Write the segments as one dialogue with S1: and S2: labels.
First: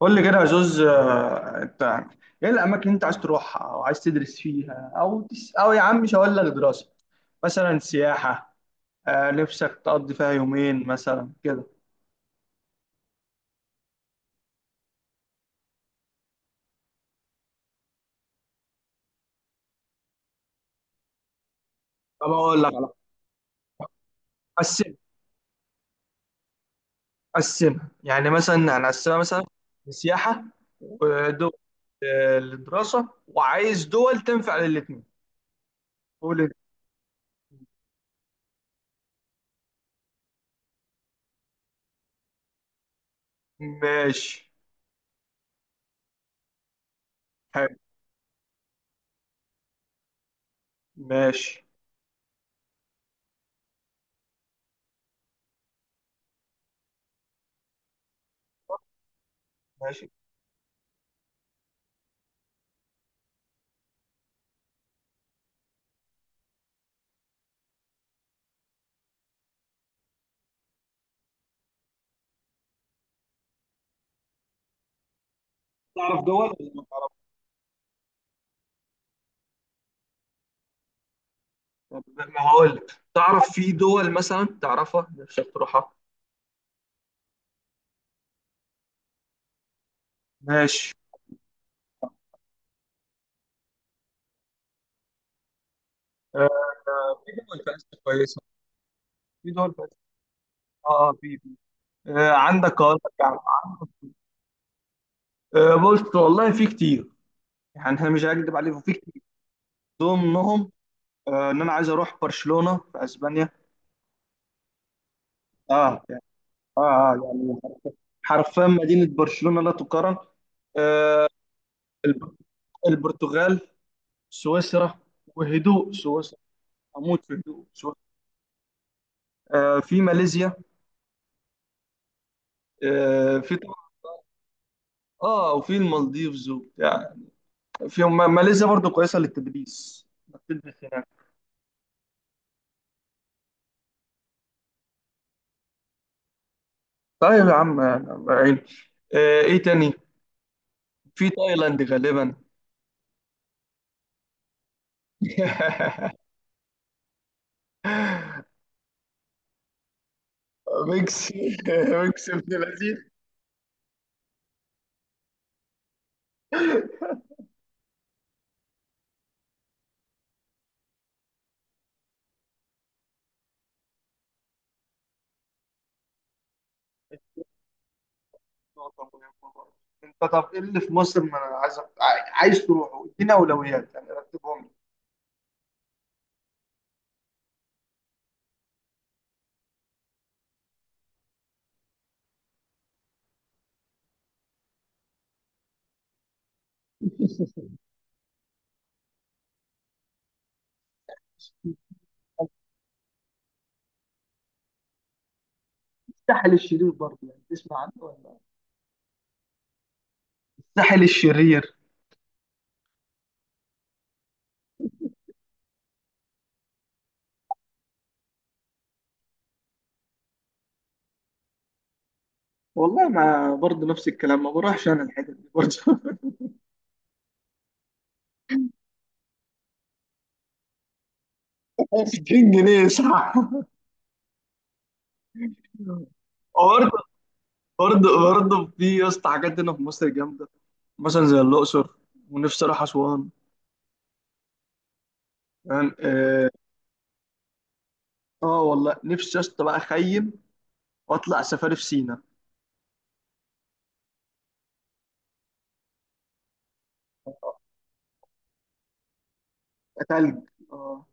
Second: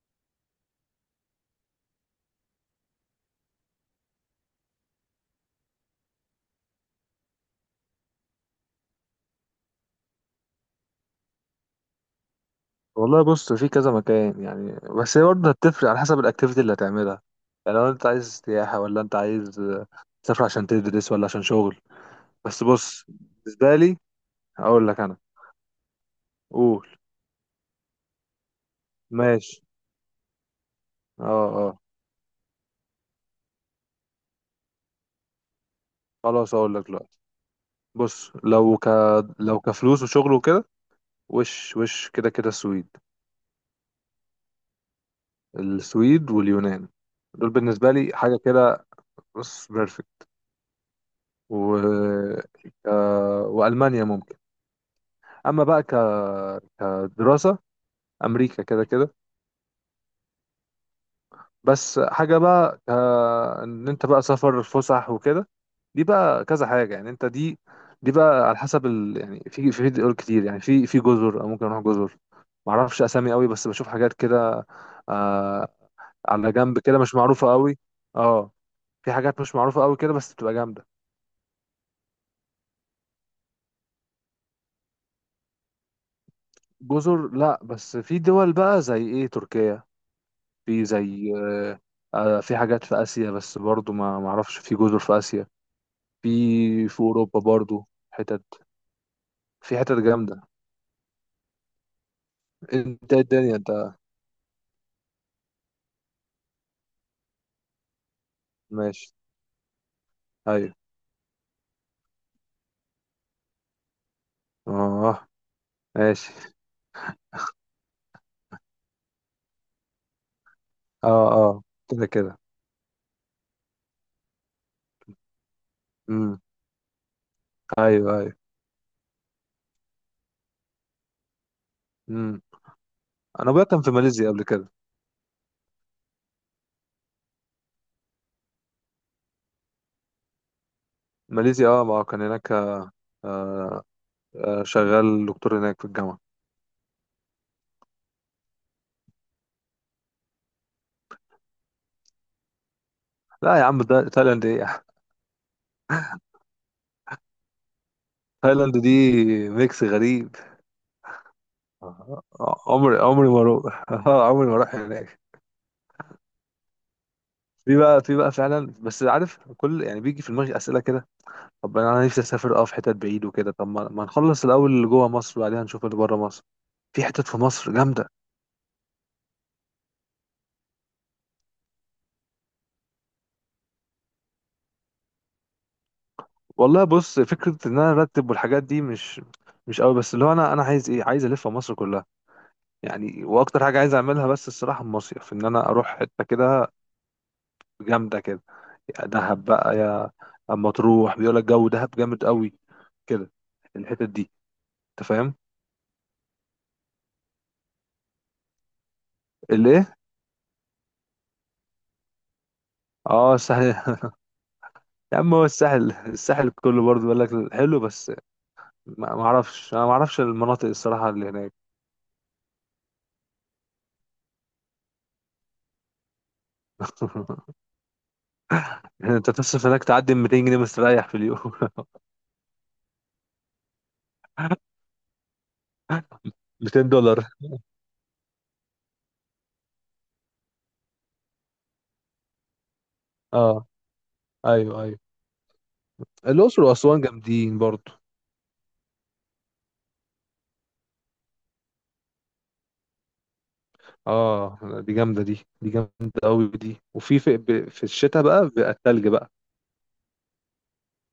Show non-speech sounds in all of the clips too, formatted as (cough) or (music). S1: قول لي كده يا زوز، انت ايه الاماكن اللي انت عايز تروحها او عايز تدرس فيها او يا عم مش هقول لك دراسه، مثلا سياحه. نفسك تقضي فيها يومين مثلا كده.
S2: والله بص، في كذا مكان يعني. بس هي برضه هتفرق على حسب الاكتيفيتي اللي هتعملها. يعني لو انت عايز سياحة ولا انت عايز تسافر عشان تدرس ولا عشان شغل.
S1: طب اقول
S2: بس
S1: لك على-
S2: بص، بالنسبة لي هقول
S1: قسم
S2: لك انا. قول.
S1: قسمها يعني، مثلا هنقسمها مثلا
S2: ماشي.
S1: سياحه،
S2: اه،
S1: ودول
S2: اه.
S1: للدراسه، وعايز دول تنفع للاثنين. قول انت.
S2: خلاص، هقول لك دلوقتي. بص، لو كفلوس وشغل وكده. وش وش كده كده السويد.
S1: ماشي،
S2: السويد واليونان، دول
S1: حلو،
S2: بالنسبة لي حاجة كده. بص، بيرفكت.
S1: ماشي
S2: و... وألمانيا ممكن. أما بقى كدراسة، امريكا كده كده.
S1: ماشي.
S2: بس حاجه بقى ان انت بقى سفر فسح وكده، دي بقى كذا حاجه. يعني انت دي بقى على حسب يعني في في فيديو كتير. يعني في جزر، أو ممكن اروح جزر. ما اعرفش اسامي قوي بس بشوف حاجات كده. آه.
S1: تعرف دول
S2: على
S1: ولا
S2: جنب كده،
S1: لأ؟
S2: مش معروفه قوي. اه، في حاجات مش معروفه قوي كده، بس بتبقى جامده.
S1: طب ما هقول لك، تعرف في دول مثلا تعرفها نفسك تروحها؟
S2: جزر لا، بس في دول بقى زي ايه، تركيا. في
S1: ماشي.
S2: زي في حاجات في اسيا، بس برضو ما اعرفش في جزر في اسيا. في
S1: آه، في
S2: اوروبا
S1: دول في
S2: برضو
S1: آسيا كويسة،
S2: حتت.
S1: في دول
S2: في
S1: في
S2: حتت
S1: آسيا.
S2: جامده.
S1: اه آه، في في آه، عندك أقول لك
S2: انت إيه
S1: يعني
S2: الدنيا انت؟
S1: عندك. بص والله في كتير، يعني أنا مش هكدب عليك، في
S2: ماشي.
S1: كتير ضمنهم
S2: ايوه.
S1: إن أنا عايز أروح برشلونة في أسبانيا.
S2: اه.
S1: اه يعني
S2: ماشي.
S1: اه يعني حرفيا مدينة برشلونة لا تقارن.
S2: اه،
S1: آه،
S2: اه، كده
S1: الب-
S2: كده.
S1: البرتغال، سويسرا، وهدوء سويسرا.
S2: امم.
S1: أموت في هدوء سويسرا.
S2: ايوه، ايوه.
S1: في ماليزيا،
S2: امم.
S1: آه،
S2: انا
S1: في
S2: بقى كان في ماليزيا قبل كده.
S1: اه وفي المالديفز وبتاع. في ما- ماليزيا برضو كويسه للتدريس، إنك تدرس هناك.
S2: ماليزيا، اه، ما كان هناك. آه، شغال دكتور هناك في الجامعه.
S1: طيب يا عم، يعني عيني، ايه تاني؟ في تايلاند غالبا.
S2: لا يا عم، ده تايلاند ايه؟
S1: (laughs)
S2: (laughs) تايلاند دي ميكس غريب.
S1: ميكس ميكس ابن لذيذ.
S2: عمري ما اروح (laughs) عمري ما اروح هناك. في بقى فعلا. بس عارف، كل يعني بيجي في دماغي اسئله كده. طب انا نفسي اسافر، اه، في حتت بعيد وكده. طب ما نخلص الاول اللي جوه مصر، وبعدين نشوف اللي بره مصر. في حتت في مصر جامده.
S1: نقطة مهمة برضه. انت طب ايه اللي في مصر ما انا عايز تروحه؟ ادينا اولويات، يعني رتبهم لي.
S2: والله بص، فكره ان انا ارتب والحاجات دي مش قوي. بس اللي هو انا عايز ايه، عايز الف مصر كلها. يعني واكتر حاجه عايز اعملها بس الصراحه المصيف، ان انا اروح حته كده جامده كده. يا دهب بقى يا. اما تروح بيقول لك جو دهب جامد قوي كده. الحتت دي، انت فاهم.
S1: الساحل الشرير برضه، يعني تسمع عنه ولا؟
S2: اللي ايه؟
S1: الساحل الشرير.
S2: اه، الساحل (laughs) يا عم، هو الساحل كله برضه بيقول لك حلو. بس ما اعرفش، انا ما اعرفش المناطق الصراحه اللي هناك.
S1: والله ما، برضه نفس الكلام، ما بروحش انا الحتت دي برضه. (laughs)
S2: (laughs) يعني انت تصرف هناك تعدي 200 جنيه مستريح في اليوم. (laughs)
S1: 2000 جنيه، صح؟
S2: 200
S1: برضه
S2: دولار
S1: برضه برضه في يا اسطى حاجات هنا في مصر جامده. مثلا زي الاقصر، ونفسي اروح اسوان،
S2: اه، ايوه، ايوه.
S1: يعني.
S2: الاقصر واسوان جامدين برضو.
S1: والله نفسي يا اسطى بقى اخيم واطلع سفاري في سينا.
S2: اه، دي جامده دي جامده قوي دي. وفي في, ب- في الشتاء بقى بيبقى التلج بقى.
S1: تلج، اه.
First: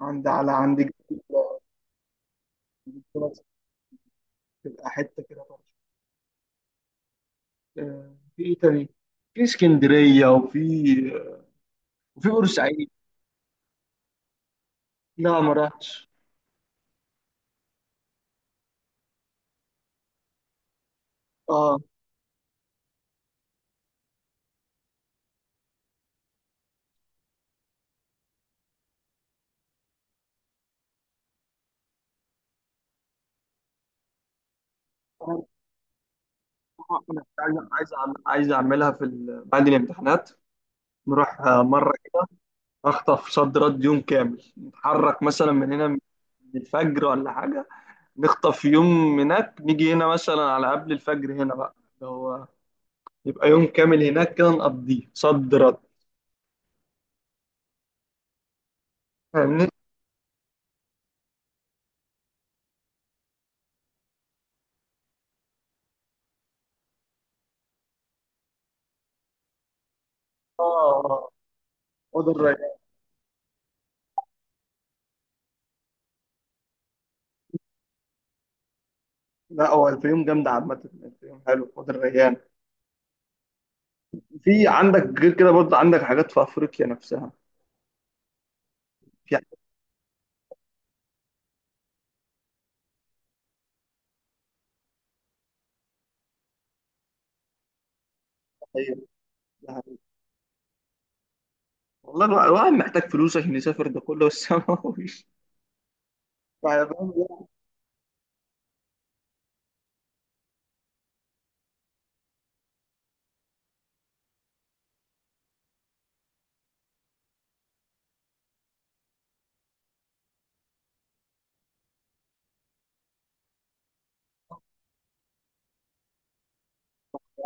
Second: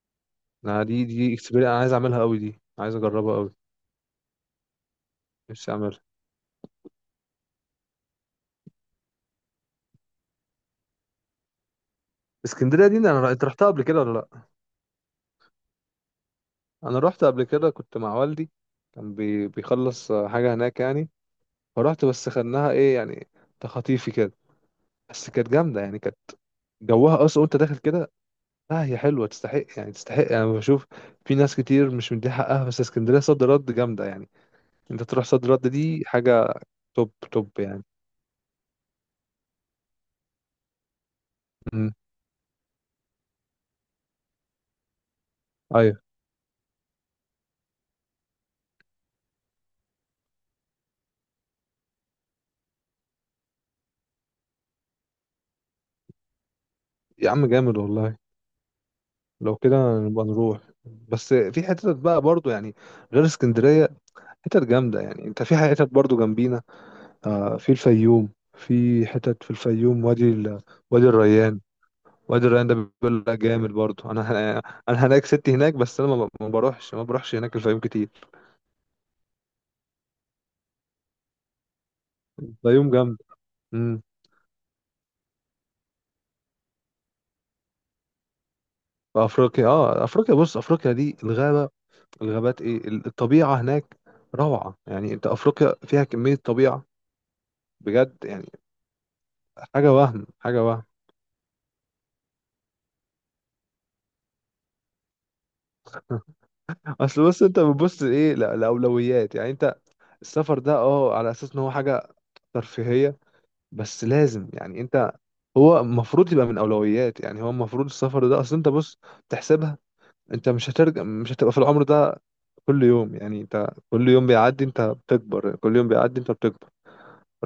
S1: عند
S2: انا دي
S1: جبل
S2: اكسبيرينس انا عايز اعملها قوي دي، عايز اجربها
S1: طلعت،
S2: قوي.
S1: تبقى حته كده طرش.
S2: نفسي اعملها.
S1: في ايه تاني؟ في اسكندريه، وفي
S2: اسكندريه
S1: بورسعيد.
S2: دي انت رحتها قبل كده ولا لا؟
S1: لا ما رحتش.
S2: انا رحت قبل كده، كنت مع والدي. كان بيخلص حاجه هناك يعني.
S1: اه،
S2: فرحت، بس خدناها ايه يعني، تخطيفي كده. بس كانت جامده يعني، كانت جوها اصلا وانت داخل كده. لا، هي حلوه، تستحق يعني تستحق. انا يعني بشوف في ناس كتير مش مديها حقها، بس اسكندريه صد رد جامده يعني. انت تروح صد رد دي حاجه توب
S1: انا
S2: توب
S1: أنا
S2: يعني.
S1: عايز اعملها في بعد الامتحانات. نروح
S2: امم.
S1: مره، اخطف صد رد يوم كامل. نتحرك مثلا
S2: ايوه.
S1: من الفجر ولا حاجه، نخطف يوم هناك، نيجي هنا مثلا على قبل الفجر، هنا بقى اللي هو يبقى يوم كامل هناك، كده نقضيه صد رد.
S2: يا عم جامد والله. لو
S1: فاهمني؟
S2: كده نبقى نروح. بس في حتت بقى برضو يعني غير اسكندريه، حتت جامده. يعني انت في حتت برضو جنبينا، آه، في الفيوم. في حتت في الفيوم، وادي
S1: اه،
S2: الريان.
S1: اوضه
S2: وادي الريان
S1: الريان.
S2: ده بيقول لك جامد برضه. ه- انا هناك ستي هناك، بس انا ما بروحش، ما بروحش هناك الفيوم كتير.
S1: لا، هو الفيوم جامده عامه، الفيوم حلو، اوضه الريان.
S2: الفيوم جامد. امم.
S1: في عندك غير كده برضه، عندك حاجات في افريقيا نفسها، في حاجات
S2: افريقيا، اه، افريقيا بص، افريقيا دي الغابه، الغابات، ايه الطبيعه هناك روعه. يعني انت افريقيا فيها كميه طبيعه بجد يعني.
S1: حقيقية،
S2: حاجه
S1: يعني.
S2: وهم، حاجه وهم.
S1: والله، الواحد محتاج فلوس عشان يسافر ده كله، بس (laughs) ما هوش،
S2: (laughs)
S1: يعني،
S2: اصل بص،
S1: فاهم؟
S2: انت بتبص ايه لاولويات. يعني انت السفر ده، اه، على اساس ان هو حاجه ترفيهيه. بس لازم يعني انت، هو المفروض يبقى من اولويات. يعني هو المفروض السفر ده، اصل انت بص تحسبها. انت مش هترجع، مش هتبقى في العمر ده كل يوم. يعني انت كل يوم بيعدي انت بتكبر، كل يوم بيعدي انت بتكبر.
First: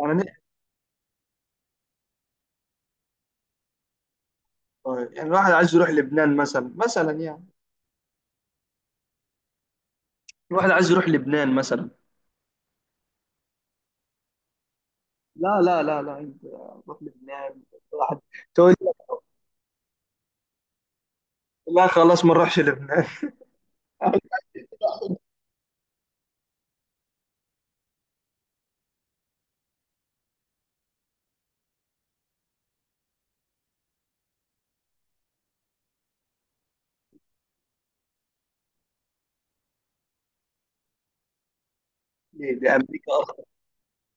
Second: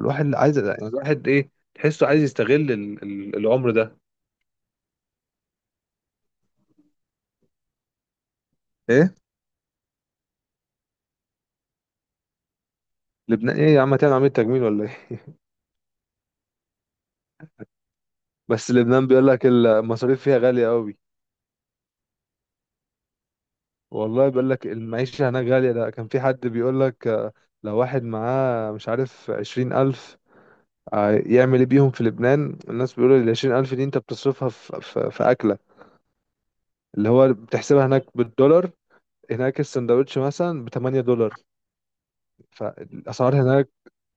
S1: يعني
S2: اللي عايز يعني، الواحد ايه، تحسه عايز يستغل العمر ده.
S1: يعني الواحد عايز يروح لبنان مثلا، يعني
S2: ايه.
S1: الواحد عايز يروح لبنان مثلا.
S2: لبنان ايه يا عم، هتعمل عملية تجميل ولا ايه؟
S1: لا لا لا لا، انت، روح لبنان واحد.
S2: (laughs) بس
S1: تقول لي
S2: لبنان بيقول لك المصاريف فيها غالية قوي.
S1: لا؟ خلاص ما نروحش لبنان.
S2: والله
S1: (laughs)
S2: بيقول لك المعيشة هناك غالية. ده كان في حد بيقول لك، لو واحد معاه مش عارف 20 ألف، اه، يعمل ايه بيهم في لبنان. الناس بيقولوا ال20 ألف دي انت بتصرفها في أكلة، اللي هو بتحسبها هناك بالدولار. هناك السندوتش مثلا ب 8 دولار.
S1: ليه؟ لامريكا
S2: فالاسعار
S1: اصلا؟
S2: هناك،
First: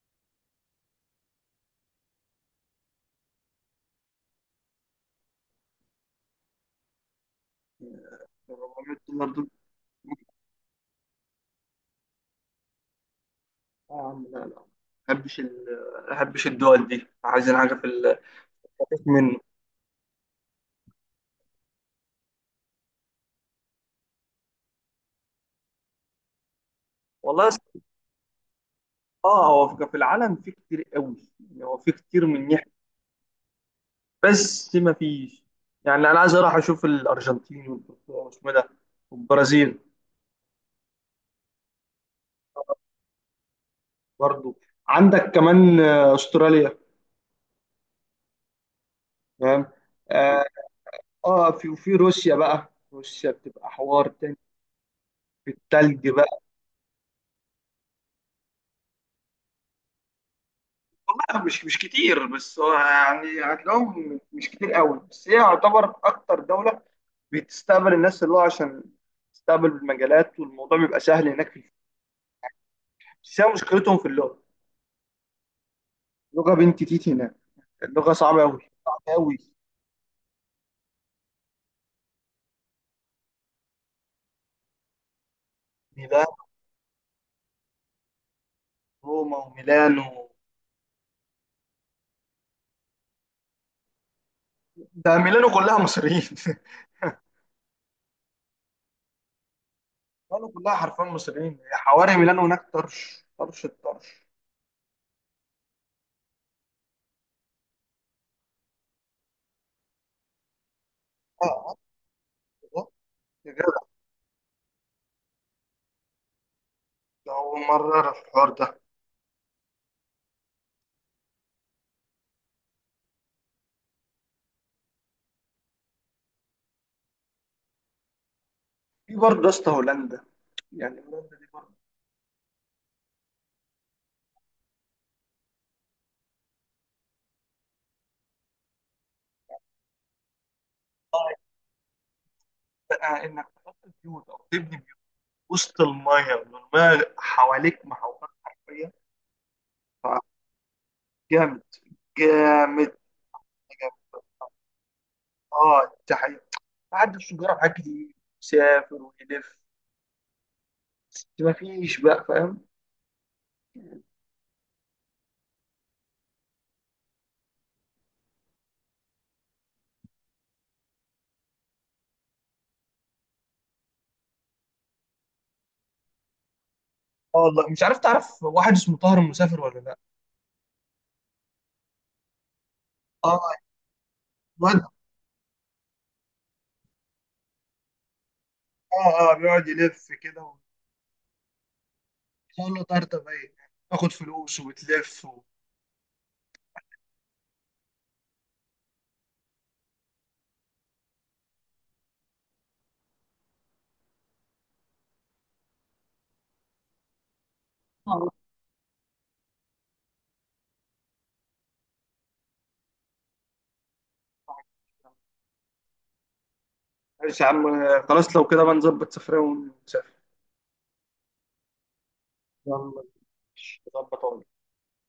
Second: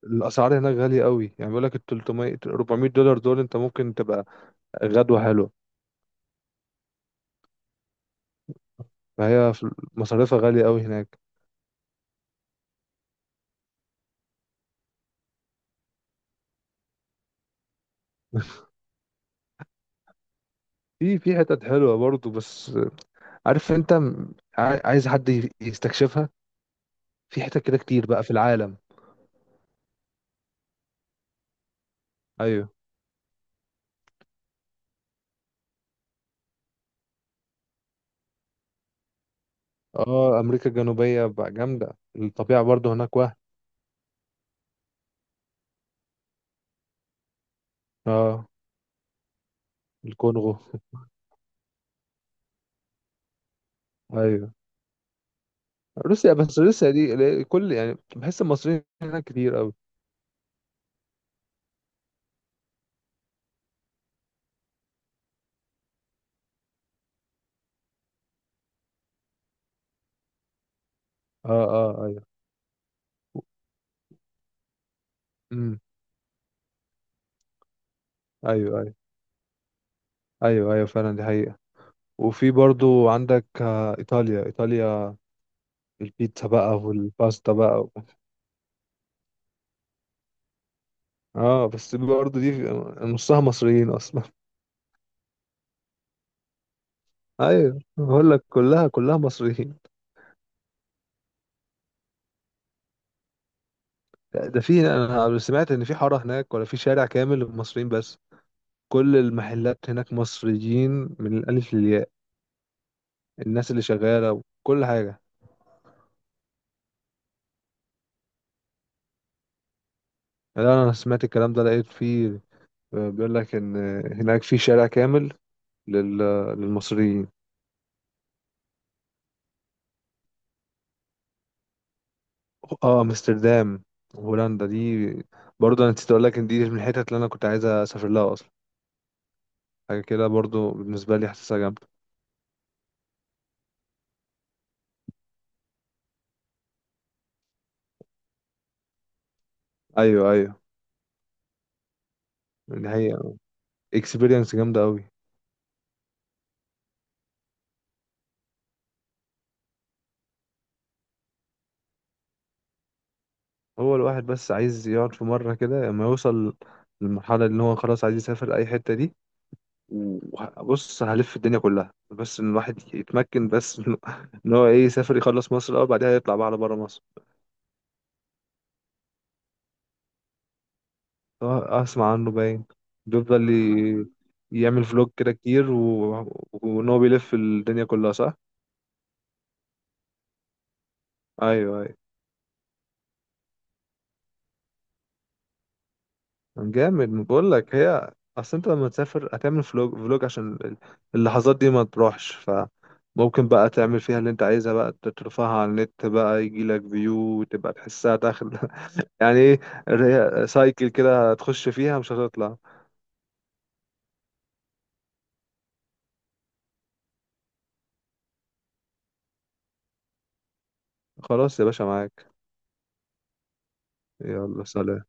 S2: الاسعار هناك غاليه قوي. يعني بيقول لك ال 300 400 دولار دول، انت ممكن تبقى غدوه حلوه.
S1: $400 دول.
S2: فهي في- مصاريفها غاليه قوي هناك.
S1: آه يا عم، لا لا، بحبش ال- ما بحبش الدول دي. عايزين حاجه في
S2: (laughs)
S1: خفيف منه.
S2: في حتت حلوه برضو. بس عارف انت عايز حد يستكشفها.
S1: والله
S2: في
S1: يا
S2: حتت كده
S1: اسطى،
S2: كتير بقى في العالم.
S1: اه هو في العالم في كتير قوي، يعني هو في كتير من
S2: ايوه.
S1: ناحيه، بس ما فيش يعني، انا عايز اروح اشوف الارجنتين والبرتغال واسمه ده، والبرازيل.
S2: اه، امريكا الجنوبيه بقى جامده، الطبيعه برضو هناك وهم.
S1: برضو عندك كمان استراليا،
S2: اه.
S1: تمام. آه،
S2: الكونغو.
S1: اه في وفي روسيا بقى، روسيا بتبقى حوار تاني،
S2: ايوه.
S1: في التلج
S2: روسيا،
S1: بقى.
S2: بس روسيا دي كل يعني بحس المصريين هناك كتير قوي.
S1: والله مش كتير، بس هو يعني هتلاقيهم مش كتير قوي، بس هي يعتبر اكتر دولة بتستقبل الناس اللي هو عشان تستقبل بالمجالات، والموضوع بيبقى سهل هناك في
S2: اه.
S1: الفهم.
S2: اه، ايوه.
S1: بس هي مشكلتهم في اللغة.
S2: امم.
S1: اللغة بنت تيتي هناك. اللغة صعبة قوي،
S2: ايوه، ايوه.
S1: صعبة قوي.
S2: ايوه، ايوه، فعلا دي حقيقة. وفي برضو عندك، آه، ايطاليا ايطاليا،
S1: ميلانو،
S2: البيتزا بقى والباستا بقى
S1: روما وميلانو.
S2: اه. بس برضو دي نصها مصريين اصلا.
S1: ده ميلانو كلها مصريين. (laughs)
S2: (laughs) ايوه، بقول لك كلها كلها مصريين.
S1: ميلانو كلها حرفيا مصريين، حواري ميلانو هناك طرش طرش الطرش.
S2: ده في، انا سمعت ان في حارة هناك ولا في شارع كامل للمصريين، بس كل المحلات هناك مصريين من
S1: اه،
S2: الالف
S1: آه،
S2: للياء.
S1: آه.
S2: الناس اللي شغالة وكل حاجة.
S1: ده أول مرة أعرف الحوار ده.
S2: لا انا سمعت الكلام ده لقيت فيه، بيقول لك ان هناك في شارع كامل لل... آه، للمصريين.
S1: في برضه يا اسطى هولندا، يعني هولندا دي برضه.
S2: اه، امستردام. هولندا دي برضه، انا نسيت اقول لك ان دي من الحتت اللي انا كنت عايز اسافر لها اصلا. حاجه كده برضه بالنسبه لي
S1: آه
S2: حاسسها جامده.
S1: بقى إنك تحط بيوت أو تبني بيوت وسط الماية، والماية حواليك محوطات حرفيا. آه،
S2: ايوه، ايوه.
S1: جامد،
S2: ان
S1: جامد،
S2: هي
S1: جامد.
S2: اكسبيرينس جامده قوي.
S1: اه ده حقيقي. بعد الشجره حاجات كتير، يسافر ويلف، ما فيش بقى فاهم.
S2: هو الواحد بس عايز يقعد في مره كده، لما يوصل للمرحله اللي هو خلاص عايز يسافر اي حته دي. وبص، هلف الدنيا كلها. بس ان الواحد يتمكن بس (laughs) ان هو ايه، يسافر يخلص مصر الاول، بعدها يطلع بقى على بره مصر.
S1: اه، والله مش عارف، تعرف واحد اسمه طاهر المسافر ولا لا؟
S2: اسمع عنه باين.
S1: اه،
S2: بيفضل
S1: الواد.
S2: يعمل فلوج كده كتير وان هو بيلف الدنيا كلها صح.
S1: اه بيقعد يلف كده،
S2: ايوه، ايوه.
S1: ويقول له طرطب باين، تاخد فلوس وبتلف
S2: جامد بقول لك. هي اصل انت لما تسافر هتعمل فلوج فلوج عشان اللحظات دي ما تروحش. فممكن بقى تعمل فيها اللي انت عايزها، بقى ترفعها على النت، بقى يجي لك فيو تبقى تحسها داخل (laughs) يعني ايه، سايكل كده هتخش فيها مش هتطلع.
S1: آه. ماشي يا عم، خلاص لو كده بقى نظبط سفرية ونسافر.
S2: خلاص يا باشا معاك.
S1: يلا. ماشي. نظبط أهو.
S2: يلا سلام.